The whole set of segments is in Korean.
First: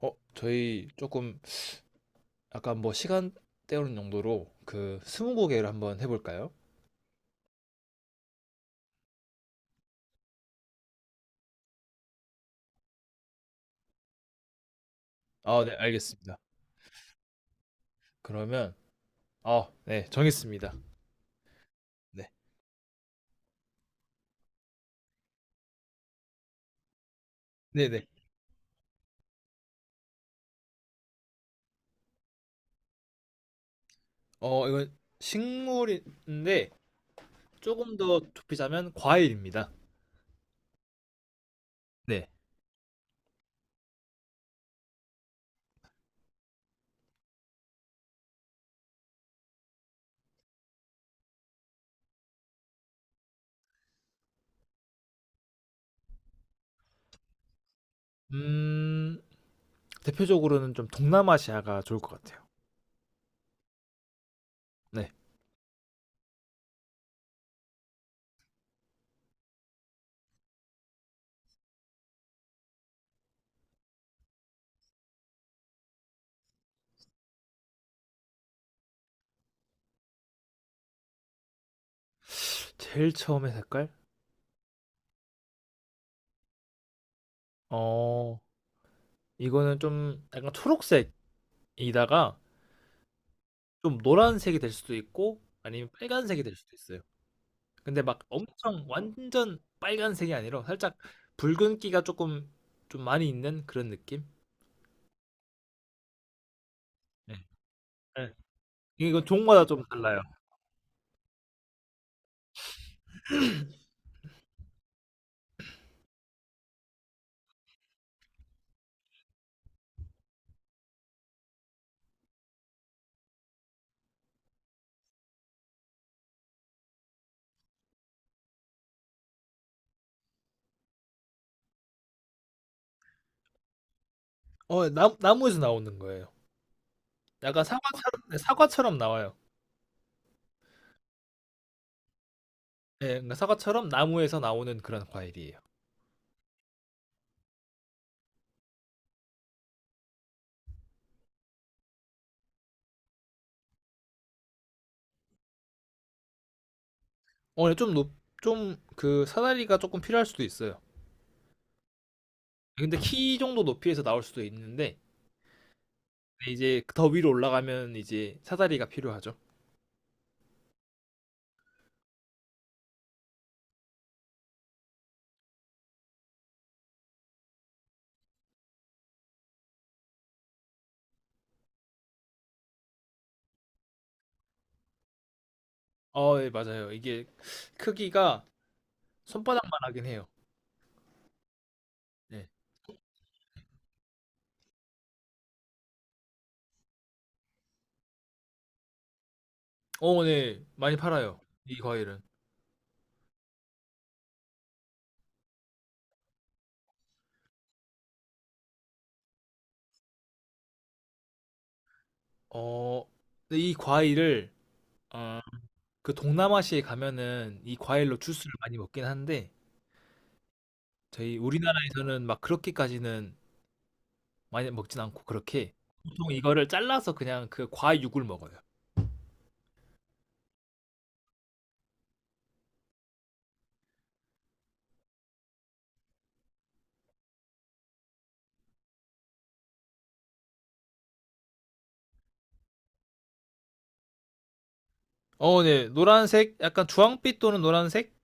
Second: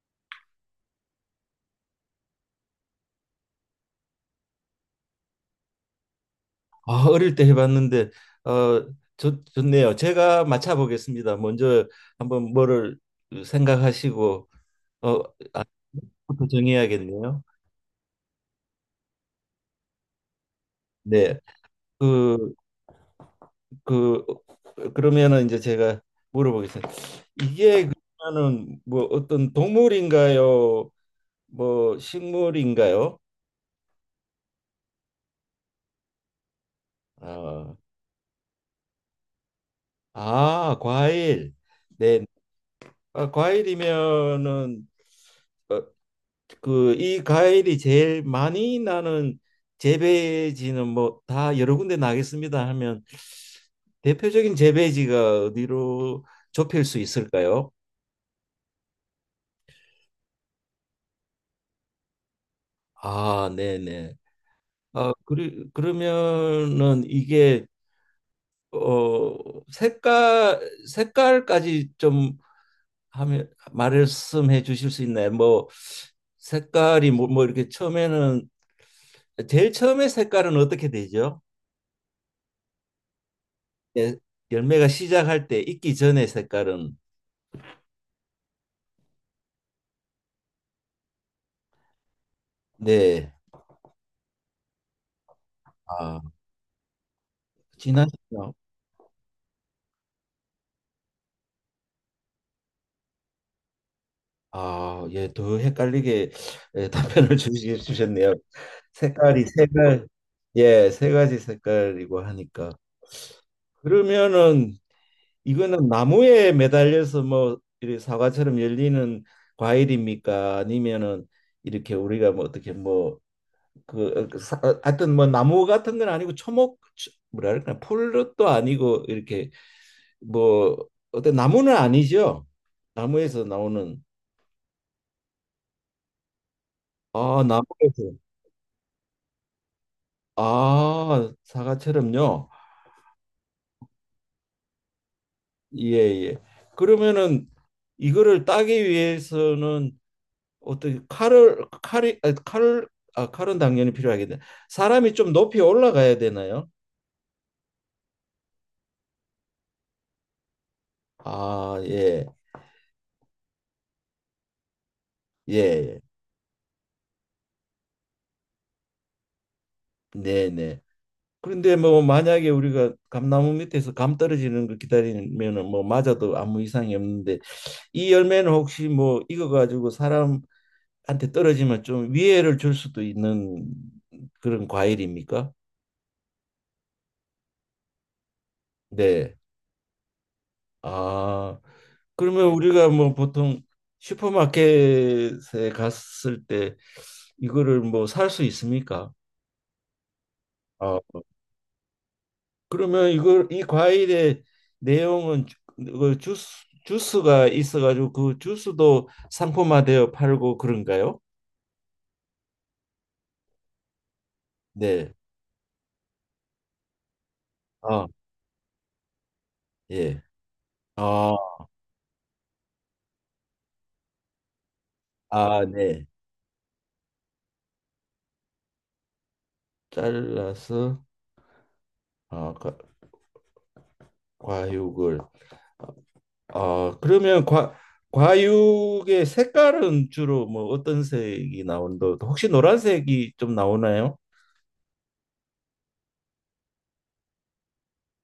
저희 조금 약간 뭐 시간 때우는 용도로 그 스무고개를 한번 해볼까요? 아, 어릴 때 해봤는데 어, 좋네요. 제가 맞춰보겠습니다. 먼저 한번 뭐를 생각하시고 어, 아, 아, 네, 알겠습니다. 부터 정해야겠네요. 그러면 아, 네, 정했습니다. 네, 네, 그, 그 그러면은 이제 제가 물어보겠습니다. 네, 이게 네. 그러면은 뭐 어떤 동물인가요? 뭐 식물인가요? 이건 식물인데 어, 조금 더 좁히자면 과일입니다. 아, 과일. 네, 네. 아, 과일이면은 어, 그 이 과일이 제일 많이 나는 재배지는 뭐 다 여러 군데 나겠습니다 하면 대표적인 재배지가 어디로 좁힐 수 있을까요? 음, 대표적으로는 좀 동남아시아가 좋을 것 같아요. 아, 네네. 네. 아, 그러면은 이게 어 색깔 색깔까지 좀 하면 말씀해 주실 수 있나요? 뭐 색깔이 뭐 이렇게 처음에는 제일 처음에 색깔은 어떻게 되죠? 제일 처음에 색깔? 예, 열매가 시작할 때 익기 전의 색깔은 어, 이거는 좀 약간 초록색이다가 네. 좀 노란색이 될 수도 있고 아니면 아, 빨간색이 될 수도 있어요. 근데 진한 막 색깔. 엄청 완전 빨간색이 아니라 살짝 붉은기가 조금 좀 많이 있는 그런 느낌? 아, 예, 더 헷갈리게 예, 네. 답변을 네. 주셨네요. 이건 색깔이 세 종마다 좀 가지, 달라요. 예, 세 가지 색깔이고 하니까 그러면은 이거는 나무에 매달려서 뭐 이렇게 사과처럼 열리는 과일입니까? 아니면은 이렇게 우리가 뭐 어떻게 뭐그 하여튼 뭐 나무 같은 건 아니고 초목 뭐랄까 풀도 아니고 이렇게 뭐 어때 나무는 아니죠? 나무에서 나오는 나무에서 나오는 거예요. 아 약간 나무에서 사과처럼, 네, 사과처럼 나와요. 아 사과처럼요. 네, 그러니까 사과처럼 나무에서 나오는 그런 과일이에요. 예예. 그러면은 이거를 따기 위해서는 어떻게 칼을 칼이 아, 칼 아, 칼은 당연히 필요하겠네. 사람이 좀 높이 올라가야 되나요? 어, 좀 높, 좀그 사다리가 조금 필요할 수도 있어요. 아 예. 근데 키 정도 높이에서 나올 수도 있는데 예. 예. 이제 더 위로 올라가면 이제 사다리가 필요하죠. 네 네. 그런데 뭐 만약에 우리가 감나무 밑에서 감 떨어지는 거 기다리면은 뭐 맞아도 아무 이상이 없는데 이 열매는 혹시 뭐 익어 가지고 사람한테 떨어지면 좀 위해를 줄 수도 있는 그런 과일입니까? 네 맞아요. 이게 크기가 네. 손바닥만 하긴 해요. 아, 그러면 네. 우리가 뭐 보통 슈퍼마켓에 갔을 때 이거를 뭐 살 수 있습니까? 네. 많이 아. 팔아요. 이 과일은. 그러면 이걸 이 과일의 내용은 그 주스 주스가 있어가지고 그 주스도 상품화되어 팔고 그런가요? 어, 근데 이 과일을, 네. 어, 그 동남아시아에 가면은 이 아, 과일로 주스를 많이 먹긴 한데, 예. 아, 저희 우리나라에서는 막 그렇게까지는 많이 먹진 않고, 아, 그렇게. 네. 보통 이거를 잘라서 그냥 그 과육을 먹어요. 잘라서 아, 과육을 아, 그러면 과 과육의 색깔은 주로 뭐 어떤 색이 나온다? 혹시 노란색이 좀 나오나요? 네. 노란색, 약간 주황빛 또는 노란색?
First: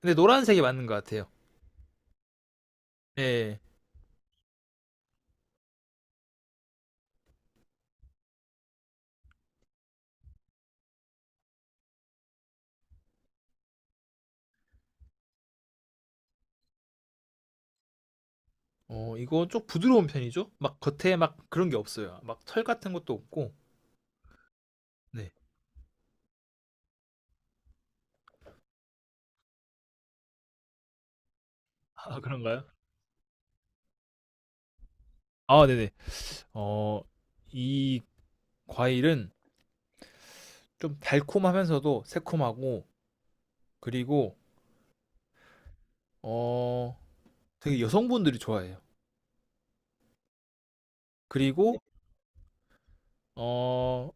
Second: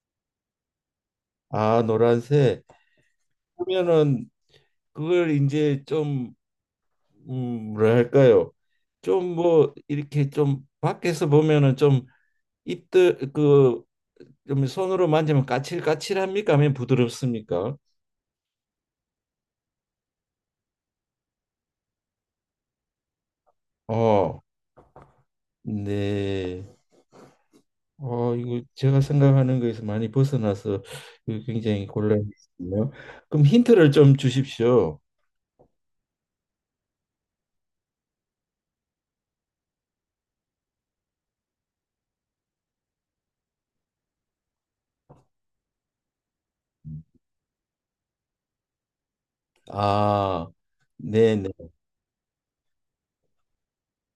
근데 노란색이 맞는 것 같아요. 아, 노란색. 네. 그러면은 그걸 이제 좀 뭐랄까요? 좀 뭐 이렇게 좀 밖에서 보면은 좀 입들 그 좀 손으로 만지면 까칠까칠합니까? 아니면 부드럽습니까? 이거 좀 부드러운 편이죠? 막 겉에 막 그런 게 없어요. 막 털 같은 것도 없고. 어, 네. 네. 어, 이거 제가 생각하는 거에서 많이 벗어나서 이거 굉장히 아 그런가요? 곤란했네요. 그럼 힌트를 좀 주십시오. 아 네네. 어 이 과일은 좀 달콤하면서도 새콤하고 그리고 어 되게 여성분들이 좋아해요. 네. 아, 네네. 그리고 어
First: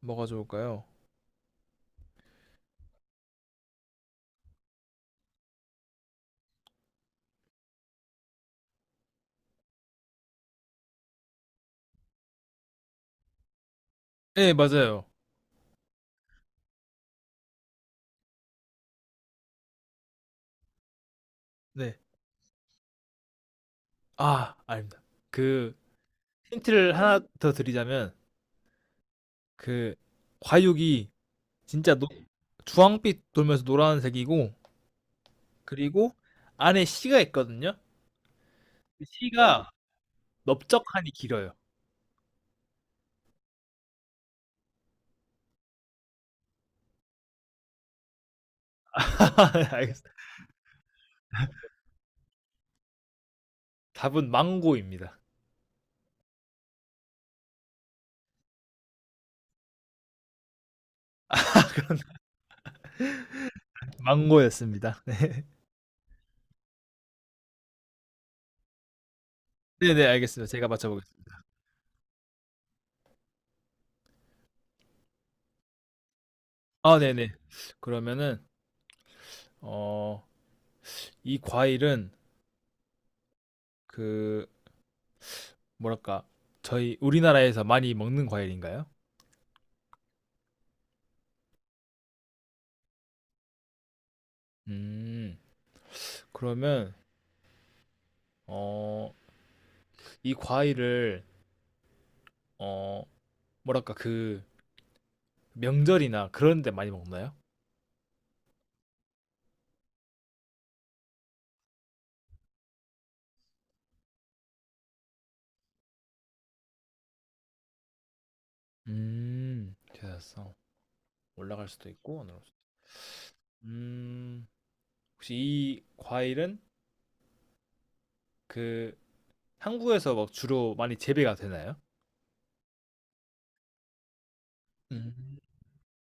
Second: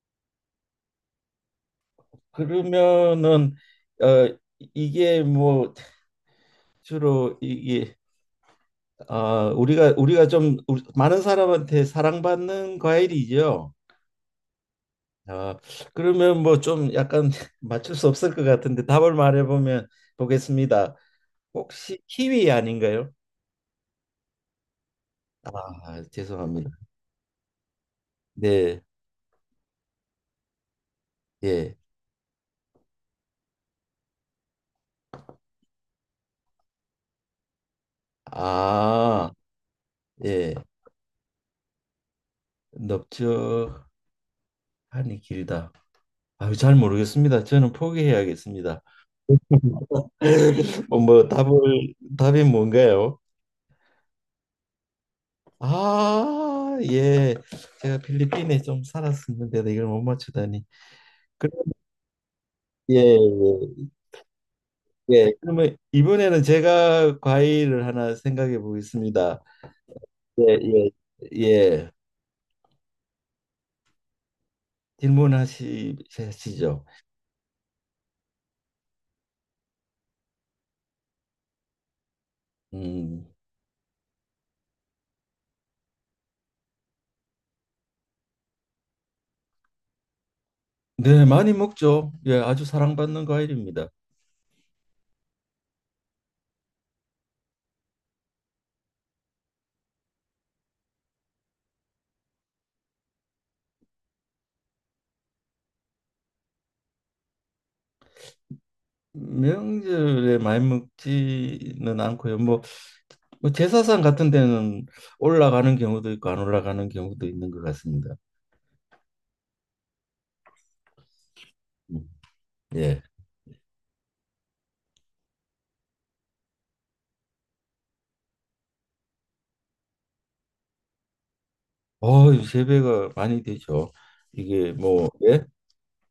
뭐가 좋을까요? 그러면은 어 이게 뭐 주로 이게 아, 우리가 좀 우리- 많은 사람한테 사랑받는 과일이죠. 네 맞아요. 아, 그러면 뭐 좀 약간 맞출 수 없을 것 같은데 답을 말해보면 보겠습니다. 네. 혹시 키위 아닌가요? 아 아닙니다. 그 아, 죄송합니다. 힌트를 하나 더 드리자면 네, 그 과육이 예. 진짜 노 네. 주황빛 돌면서 노란색이고 그리고 안에 씨가 있거든요. 그 아, 씨가 예. 넓적하니 길어요. 넓적하니 길다. 아유, 잘 모르겠습니다. 저는 포기해야겠습니다. 알겠습니다. 뭐 답을 답이 뭔가요? 답은 망고입니다. 아, 예. 제가 필리핀에 좀 살았었는데도 이걸 못 맞추다니. 그, 예, 예. 망고였습니다. 예. 네. 그러면 이번에는 제가 과일을 하나 생각해 보겠습니다. 네네, 알겠습니다. 예, 제가 예. 맞춰보겠습니다. 예. 질문하시죠. 아, 네네. 그러면은, 어, 이 과일은 음. 그, 뭐랄까, 저희 우리나라에서 많이 먹는 과일인가요? 네, 많이 먹죠. 예, 아주 사랑받는 과일입니다. 음, 그러면, 어, 이 과일을, 어, 뭐랄까, 그, 명절이나 그런 데 많이 먹나요? 명절에 많이 먹지는 않고요. 뭐, 뭐 제사상 같은 데는 올라가는 경우도 있고 안 올라가는 경우도 있는 것 같습니다. 찾았어. 올라갈 수도 음, 있고, 안 올라갈 수도 있고. 예. 음, 혹시 이 과일은 그 한국에서 막 주로 많이 재배가 되나요? 어, 세 배가 많이 되죠. 이게 뭐 음. 예?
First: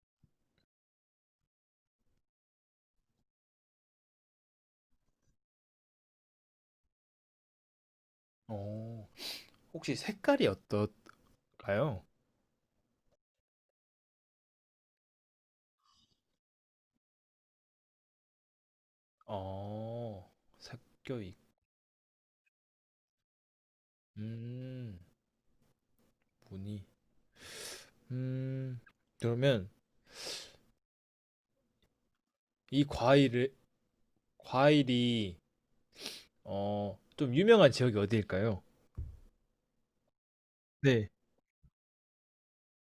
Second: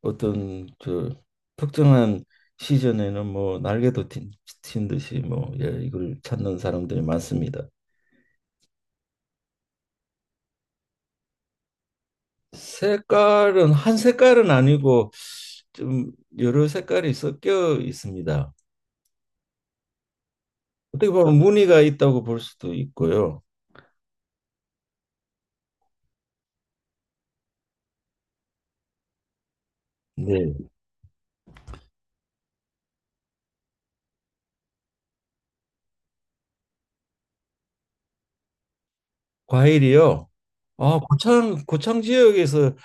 어떤 저 특정한 시즌에는 뭐 날개도 튄, 튄 듯이 뭐 예, 이걸 찾는 사람들이 많습니다. 어, 혹시 색깔이 어떨까요? 색깔은 한 색깔은 아니고 좀 여러 색깔이 섞여 있습니다. 어, 어떻게 보면 섞여있, 무늬가 있다고 볼 수도 있고요. 음, 무늬. 음, 그러면 네. 이 과일을, 과일이, 좀 유명한 지역이 어디일까요? 과일이요. 아, 네. 고창 지역에서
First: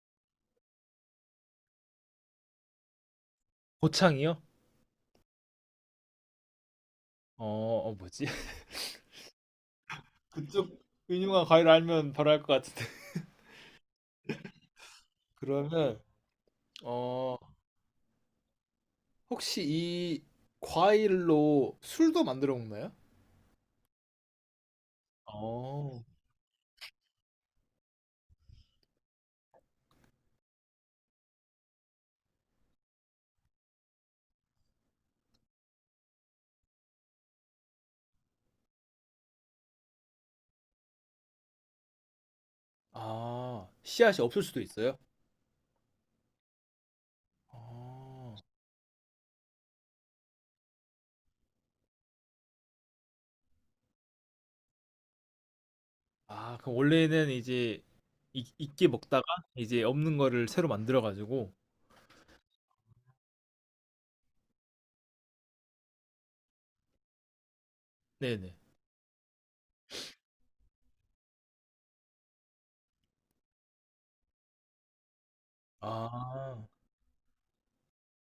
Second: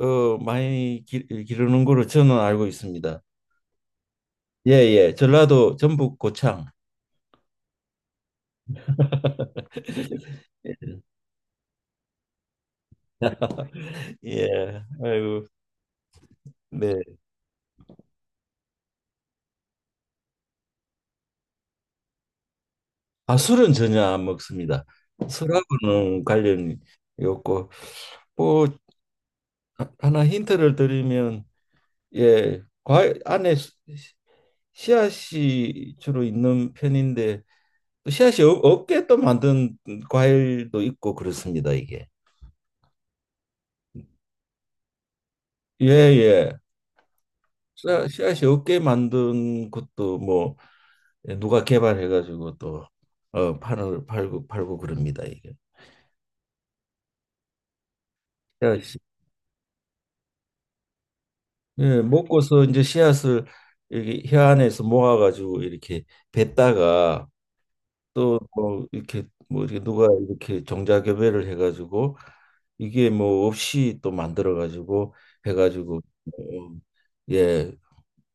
많이 기르는 거로 저는 알고 있습니다. 고창이요? 예, 예. 전라도 전북 고창. 어, 뭐지? 그쪽 유명한 과일 알면 바로 알 것 같은데. 예. 아이고. 그러면, 네. 어, 혹시 이 과일로 술도 만들어 먹나요? 아, 술은 전혀 안 먹습니다. 어. 술하고는 관련이 없고 뭐 하나 힌트를 드리면 예, 과일 안에 수- 씨앗이 주로 있는 편인데 또 씨앗이 없- 없게 또 만든 과일도 있고 그렇습니다, 이게. 아, 씨앗이 없을 수도 있어요? 예, 예. 씨앗- 어. 씨앗이 없게 만든 것도 뭐 예, 누가 개발해가지고 또 어, 파는 팔고 그럽니다 이게. 아, 그럼 원래는 이제 있게 씨앗이. 먹다가 이제 없는 거를 새로 만들어 가지고 예, 먹고서 이제 씨앗을 이렇게 혀 안에서 모아가지고 이렇게 뱉다가 또 네네. 뭐 이렇게 뭐 이렇게 누가 이렇게 종자교배를 해가지고 이게 뭐 없이 또 만들어가지고 해가지고 아, 뭐, 예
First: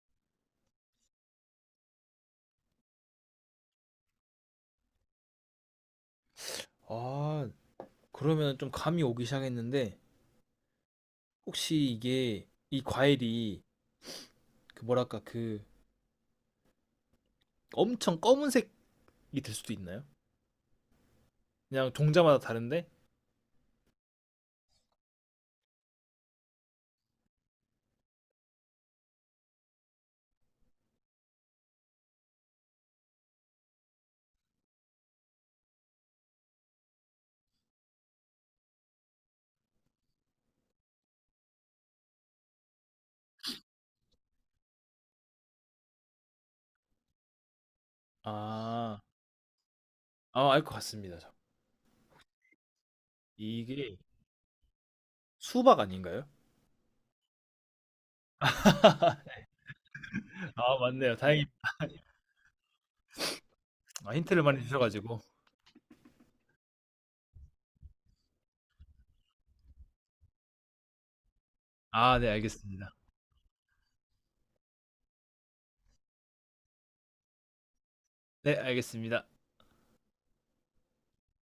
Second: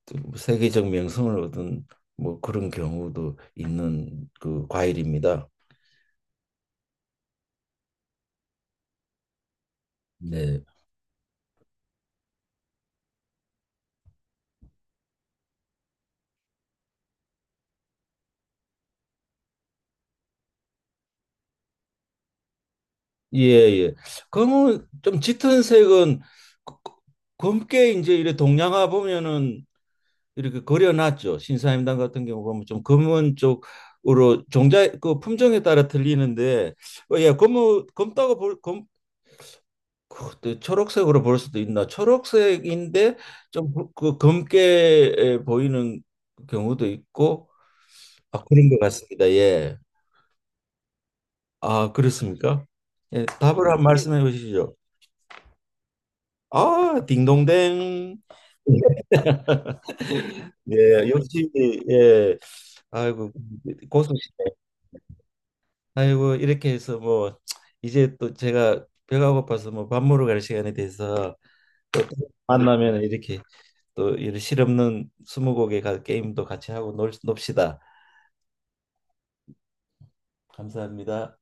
또 세계적 명성을 얻은 뭐 그런 경우도 있는 그 과일입니다. 아, 그러면 좀 감이 오기 시작했는데 네. 혹시 이게 이 과일이 그 뭐랄까 그 엄청 검은색이 될 수도 있나요? 그냥 종자마다 다른데? 예, 예. 그러면 좀 짙은 색은 그- 그- 검게 이제 이래 동양화 보면은 이렇게 그려놨죠. 신사임당 같은 경우 보면 좀 검은 쪽으로 종자 그 품종에 따라 틀리는데 어, 예, 검은 검다고 볼 검, 그, 초록색으로 볼 수도 있나? 초록색인데 좀그 그 검게 보이는 경우도 있고 아, 그런 것 아, 같습니다. 예. 아, 알 것 같습니다. 저. 아, 그렇습니까? 예, 답을 한 이게 말씀해 주시죠. 수박 아닌가요? 아, 딩동댕. 아, 예, 맞네요. 다행히 역시 예. 아이고 아, 힌트를 고수시네. 많이 주셔가지고. 아이고 이렇게 해서 뭐 이제 또 제가 배가 고파서 뭐 밥 먹으러 갈 시간이 돼서 아, 네, 알겠습니다. 만나면 이렇게 또 이런 실없는 스무고개 가- 게임도 같이 하고 놉시다. 네, 알겠습니다. 감사합니다.